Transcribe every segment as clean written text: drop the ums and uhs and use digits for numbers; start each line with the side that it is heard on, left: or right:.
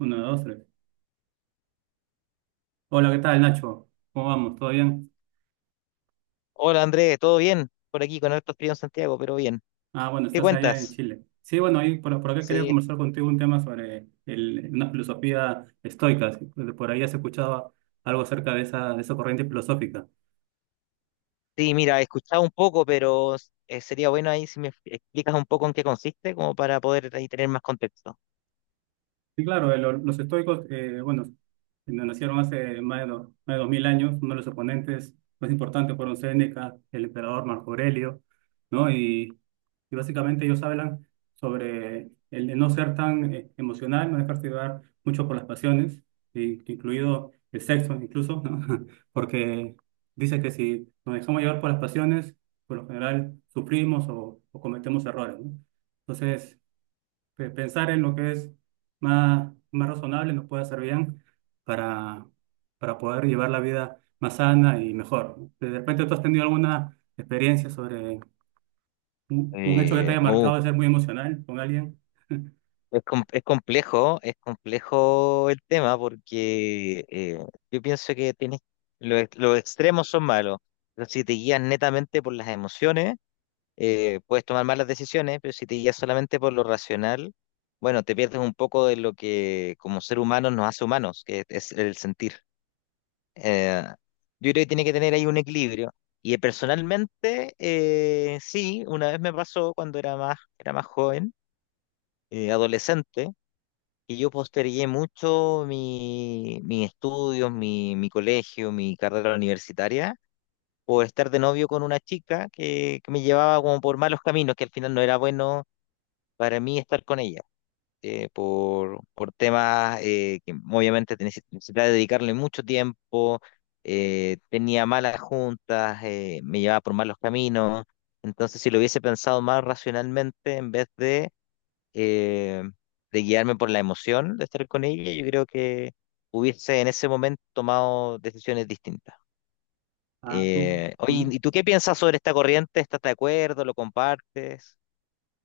right: Uno, dos, tres. Hola, ¿qué tal, Nacho? ¿Cómo vamos? ¿Todo bien?
left: Hola Andrés, ¿todo bien? Por aquí con harto frío en Santiago, pero bien.
right: Ah, bueno,
left: ¿Qué
right: estás allá en
left: cuentas?
right: Chile. Sí, bueno, ahí por acá quería
left: Sí,
right: conversar contigo un tema sobre una filosofía estoica. Si por ahí has escuchado algo acerca de esa corriente filosófica.
left: sí, mira, he escuchado un poco, pero sería bueno ahí si me explicas un poco en qué consiste, como para poder ahí tener más contexto.
right: Sí, claro, los estoicos, bueno, nos nacieron hace más de más de 2000 años. Uno de los oponentes más importantes fueron Séneca, el emperador Marco Aurelio, ¿no? Y básicamente ellos hablan sobre el de no ser tan emocional, no dejarse llevar mucho por las pasiones, incluido el sexo incluso, ¿no? Porque dice que si nos dejamos llevar por las pasiones, por lo general sufrimos o cometemos errores, ¿no? Entonces, pensar en lo que es más razonable nos puede hacer bien para, para poder llevar la vida más sana y mejor. ¿No? De repente tú has tenido alguna experiencia sobre un hecho que te haya
left: Oh,
right: marcado de ser muy emocional con alguien.
left: es complejo el tema porque yo pienso que los extremos son malos, pero si te guías netamente por las emociones. Puedes tomar malas decisiones, pero si te guías solamente por lo racional, bueno, te pierdes un poco de lo que como ser humano nos hace humanos, que es el sentir. Eh, yo creo que tiene que tener ahí un equilibrio. Personalmente, sí, una vez me pasó cuando era más joven, adolescente, y yo postergué mucho mis estudios, mi colegio, mi carrera universitaria, por estar de novio con una chica que me llevaba como por malos caminos, que al final no era bueno para mí estar con ella, por temas que obviamente tenés- necesitaba dedicarle mucho tiempo, tenía malas juntas, me llevaba por malos caminos, entonces si lo hubiese pensado más racionalmente en vez eh, de guiarme por la emoción de estar con ella, yo creo que hubiese en ese momento tomado decisiones distintas.
right: Ah, tú. ¿Mm?
left: Oye, ¿y tú qué piensas sobre esta corriente? ¿Estás de acuerdo? ¿Lo compartes?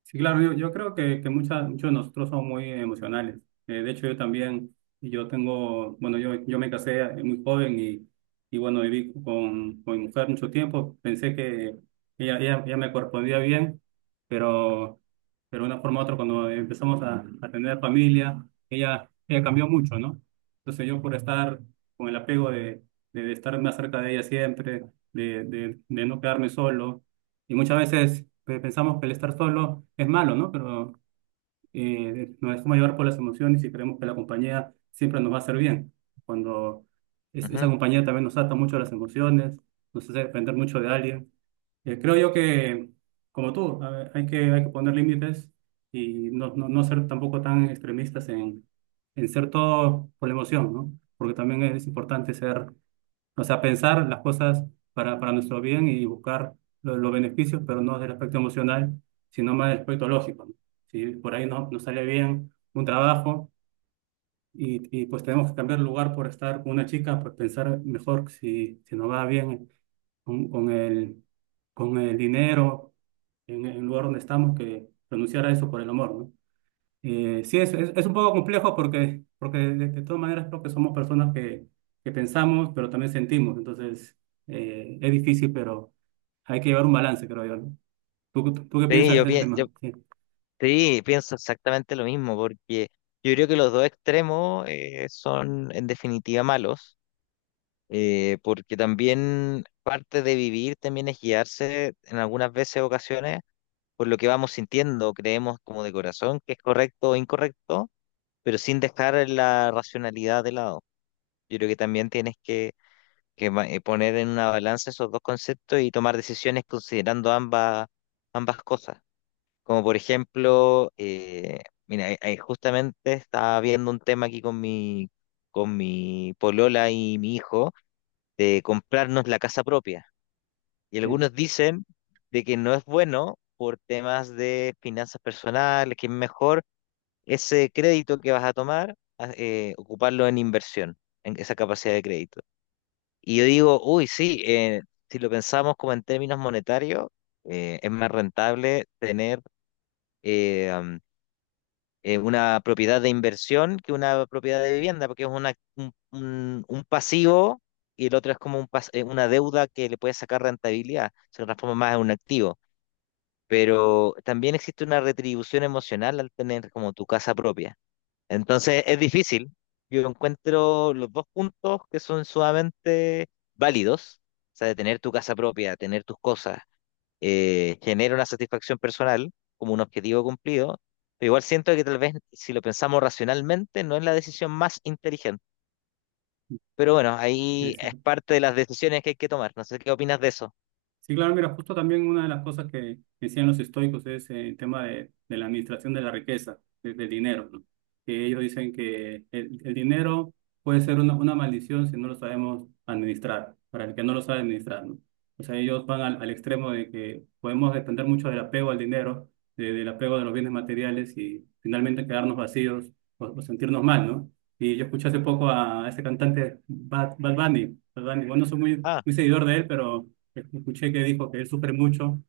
right: Sí, claro, yo creo que muchos de nosotros somos muy emocionales. De hecho, yo también, y yo tengo, bueno, yo me casé muy joven y bueno, viví con mi mujer mucho tiempo. Pensé que ella me correspondía bien, pero, pero de una forma u otra, cuando empezamos a tener familia, ella cambió mucho, ¿no? Entonces yo por estar con el apego de estar más cerca de ella siempre, de no quedarme solo y muchas veces pensamos que el estar solo es malo, ¿no? Pero nos dejamos llevar por las emociones y creemos que la compañía siempre nos va a hacer bien. Cuando esa
left: Ujú.
right: compañía también nos ata mucho a las emociones, nos hace depender mucho de alguien. Creo yo que, como tú, a ver, hay que poner límites y no ser tampoco tan extremistas en ser todo por la emoción, ¿no? Porque también es importante ser o sea, pensar las cosas para nuestro bien y buscar los beneficios, pero no del aspecto emocional, sino más del aspecto lógico, ¿no? Si por ahí no sale bien un trabajo y pues tenemos que cambiar el lugar por estar con una chica, pues pensar mejor si nos va bien con, con el, con el dinero en el lugar donde estamos que renunciar a eso por el amor, ¿no? Sí, es un poco complejo porque de todas maneras creo que somos personas que pensamos, pero también sentimos. Entonces, es difícil, pero hay que llevar un balance, creo yo, ¿no? Tú qué
left: Sí,
right: piensas
left: yo,
right: de ese
left: pienso
right: tema? Sí,
left: Sí, pienso exactamente lo mismo, porque yo creo que los dos extremos son en definitiva malos, porque también parte de vivir también es guiarse en algunas ocasiones, por lo que vamos sintiendo, creemos como de corazón que es correcto o incorrecto, pero sin dejar la racionalidad de lado. Yo creo que también tienes que poner en una balanza esos dos conceptos y tomar decisiones considerando ambas cosas. Como por ejemplo, justamente estaba viendo un tema aquí con con mi polola y mi hijo de comprarnos la casa propia. Y
right: sí,
left: algunos dicen de que no es bueno por temas de finanzas personales, que es mejor ese crédito que vas a tomar, ocuparlo en inversión, en esa capacidad de crédito. Y yo digo, uy, sí, si lo pensamos como en términos monetarios, es más rentable tener... eh, una propiedad de inversión que una propiedad de vivienda, porque es un pasivo y el otro es como un una deuda que le puede sacar rentabilidad, se transforma más en un activo. Pero también existe una retribución emocional al tener como tu casa propia. Entonces es difícil. Yo encuentro los dos puntos que son sumamente válidos, o sea, de tener tu casa propia, tener tus cosas, genera una satisfacción personal como un objetivo cumplido, pero igual siento que tal vez si lo pensamos racionalmente no es la decisión más inteligente. Pero bueno,
right: sí,
left: ahí
right: es
left: es
right: cierto.
left: parte de las decisiones que hay que tomar. No sé qué opinas de eso.
right: Sí, claro, mira, justo también una de las cosas que decían los estoicos es el tema de la administración de la riqueza, del dinero, ¿no? Que ellos dicen que el dinero puede ser una maldición si no lo sabemos administrar, para el que no lo sabe administrar, ¿no? O sea, ellos van al extremo de que podemos depender mucho del apego al dinero, del apego de los bienes materiales y finalmente quedarnos vacíos o sentirnos mal, ¿no? Y yo escuché hace poco a este cantante Bad Bunny, Bad Bunny. Bueno, no soy
left: Ah,
right: muy seguidor de él, pero... Escuché que dijo que él sufre mucho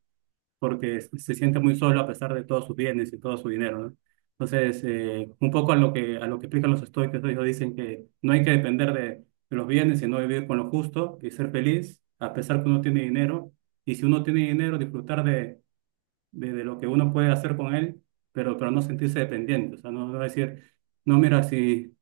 right: porque se siente muy solo a pesar de todos sus bienes y todo su dinero, ¿no? Entonces, un poco a lo a lo que explican los estoicos, ellos dicen que no hay que depender de los bienes, sino vivir con lo justo y ser feliz a pesar que uno tiene dinero. Y si uno tiene dinero, disfrutar de lo que uno puede hacer con él, pero no sentirse dependiente. O sea, no, no decir, no, mira,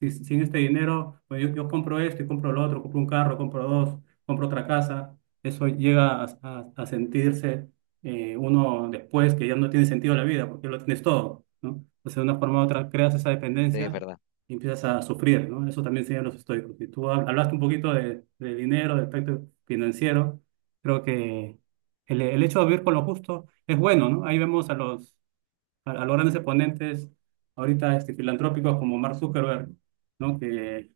right: si- sin este dinero, pues yo compro esto y compro lo otro, compro un carro, compro dos, compro otra casa. Eso llega a sentirse uno después que ya no tiene sentido la vida porque lo tienes todo, ¿no? Entonces, de una forma u otra, creas esa
left: sí, es
right: dependencia
left: verdad.
right: y empiezas a sufrir, ¿no? Eso también enseñan los estoicos. Y tú hablaste un poquito de dinero, del aspecto financiero. Creo que el hecho de vivir con lo justo es bueno, ¿no? Ahí vemos a los a los grandes exponentes ahorita este, filantrópicos como Mark Zuckerberg, ¿no? Que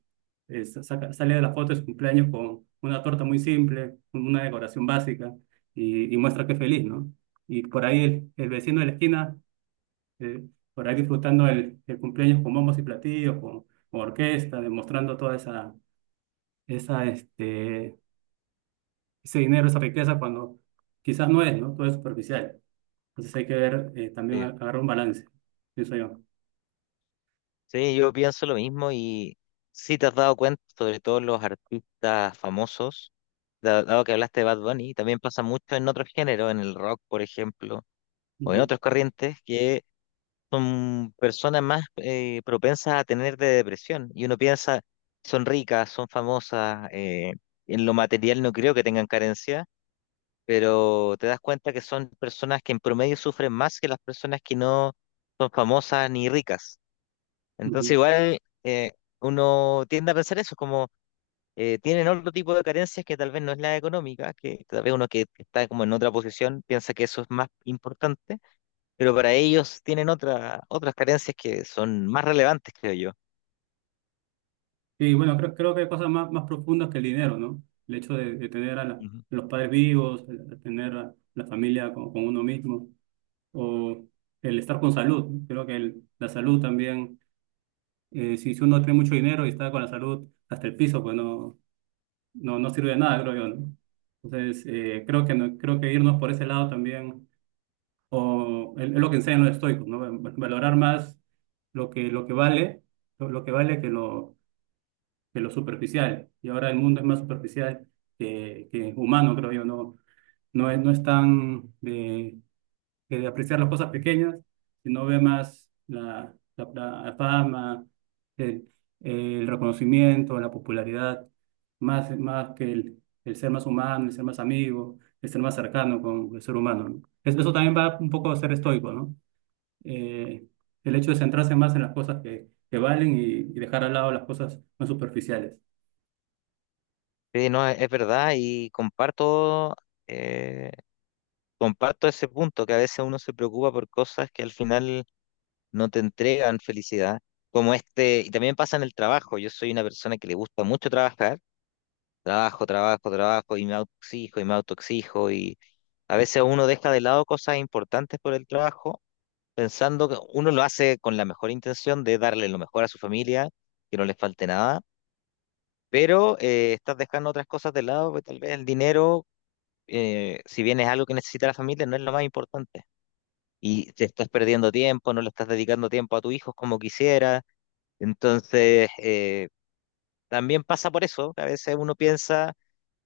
right: sale de la foto de su cumpleaños con una torta muy simple, con una decoración básica y muestra que es feliz, ¿no? Y por ahí el vecino de la esquina, eh, por ahí disfrutando el cumpleaños con bombos y platillos, con orquesta, demostrando toda esa, este, ese dinero, esa riqueza cuando quizás no es, ¿no? Todo es superficial. Entonces hay que ver, también
left: Sí,
right: agarrar un balance, pienso yo.
left: sí, yo pienso lo mismo. Y sí, te has dado cuenta, sobre todo los artistas famosos, dado que hablaste de Bad Bunny, también pasa mucho en otros géneros, en el rock, por ejemplo, o en
right: Ujú.
left: otras corrientes, que son personas más propensas a tener de depresión. Y uno piensa, son ricas, son famosas, en lo material no creo que tengan carencia, pero te das cuenta que son personas que en promedio sufren más que las personas que no son famosas ni ricas. Entonces
right: Ujú.
left: igual, eh, uno tiende a pensar eso, como tienen otro tipo de carencias que tal vez no es la económica, que tal vez uno que está como en otra posición piensa que eso es más importante, pero para ellos tienen otras carencias que son más relevantes, creo yo.
right: Y bueno, creo que hay cosas más profundas que el dinero, ¿no? El hecho de tener a
left: Ujú.
right: los padres vivos, el tener a la familia con uno mismo, o el estar con salud. Creo que la salud también, si uno tiene mucho dinero y está con la salud hasta el piso, pues no sirve de nada, creo yo, ¿no? Entonces, creo que, no- creo que irnos por ese lado también, o es lo que enseñan los estoicos, ¿no? Valorar más lo lo que vale, lo que vale que lo superficial. Y ahora el mundo es más superficial que humano, creo yo. No, no es tan de, que de apreciar las cosas pequeñas, sino ve más la fama, el, el reconocimiento, la popularidad, más que el ser más humano, el ser más amigo, el ser más cercano con el ser humano, ¿no? Eso también va un poco a ser estoico, ¿no? Eh, el hecho de centrarse más en las cosas que valen y dejar al lado las cosas más superficiales.
left: Sí, no, es verdad y comparto, eh, comparto ese punto, que a veces uno se preocupa por cosas que al final no te entregan felicidad, como este, y también pasa en el trabajo. Yo soy una persona que le gusta mucho trabajar, trabajo, trabajo, trabajo, y me autoexijo, y me autoexijo, y a veces uno deja de lado cosas importantes por el trabajo, pensando que uno lo hace con la mejor intención de darle lo mejor a su familia, que no les falte nada, pero estás dejando otras cosas de lado, pues, tal vez el dinero, si bien es algo que necesita la familia, no es lo más importante. Y te estás perdiendo tiempo, no le estás dedicando tiempo a tu hijo como quisiera. Entonces, también pasa por eso, que a veces uno piensa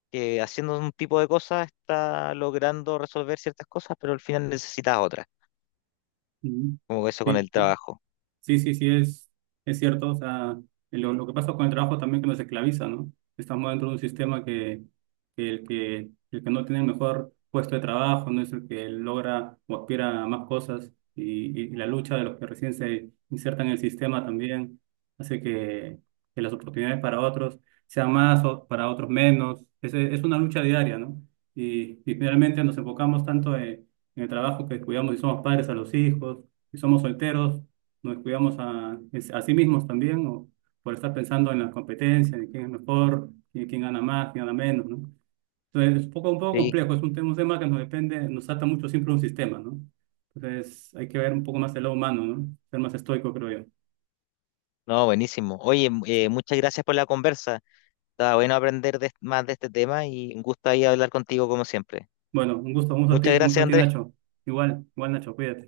left: que haciendo un tipo de cosas está logrando resolver ciertas cosas, pero al final necesitas otras,
right: Mm.
left: como eso con
right: sí,
left: el trabajo.
right: sí, es cierto. O sea, lo que pasa con el trabajo también que nos esclaviza, ¿no? Estamos dentro de un sistema que el que no tiene el mejor puesto de trabajo no es el que logra o aspira a más cosas. Y la lucha de los que recién se insertan en el sistema también hace que las oportunidades para otros sean más o para otros menos. Es una lucha diaria, ¿no? Y finalmente nos enfocamos tanto en el trabajo que cuidamos y somos padres a los hijos, y somos solteros nos descuidamos a sí mismos también, o por estar pensando en las competencias, en quién es mejor, quién gana más, quién gana menos, ¿no? Entonces, es un poco
left: Sí,
right: complejo, es un tema que nos depende, nos ata mucho siempre un sistema, ¿no? Entonces, hay que ver un poco más el lado humano, ¿no? Ser más estoico, creo yo.
left: no, buenísimo. Oye, muchas gracias por la conversa. Estaba bueno aprender más de este tema y un gusto ahí hablar contigo como siempre.
right: Bueno, un gusto,
left: Muchas
right: un gusto
left: gracias,
right: a ti,
left: Andrés.
right: Nacho. Igual, igual, Nacho, cuídate.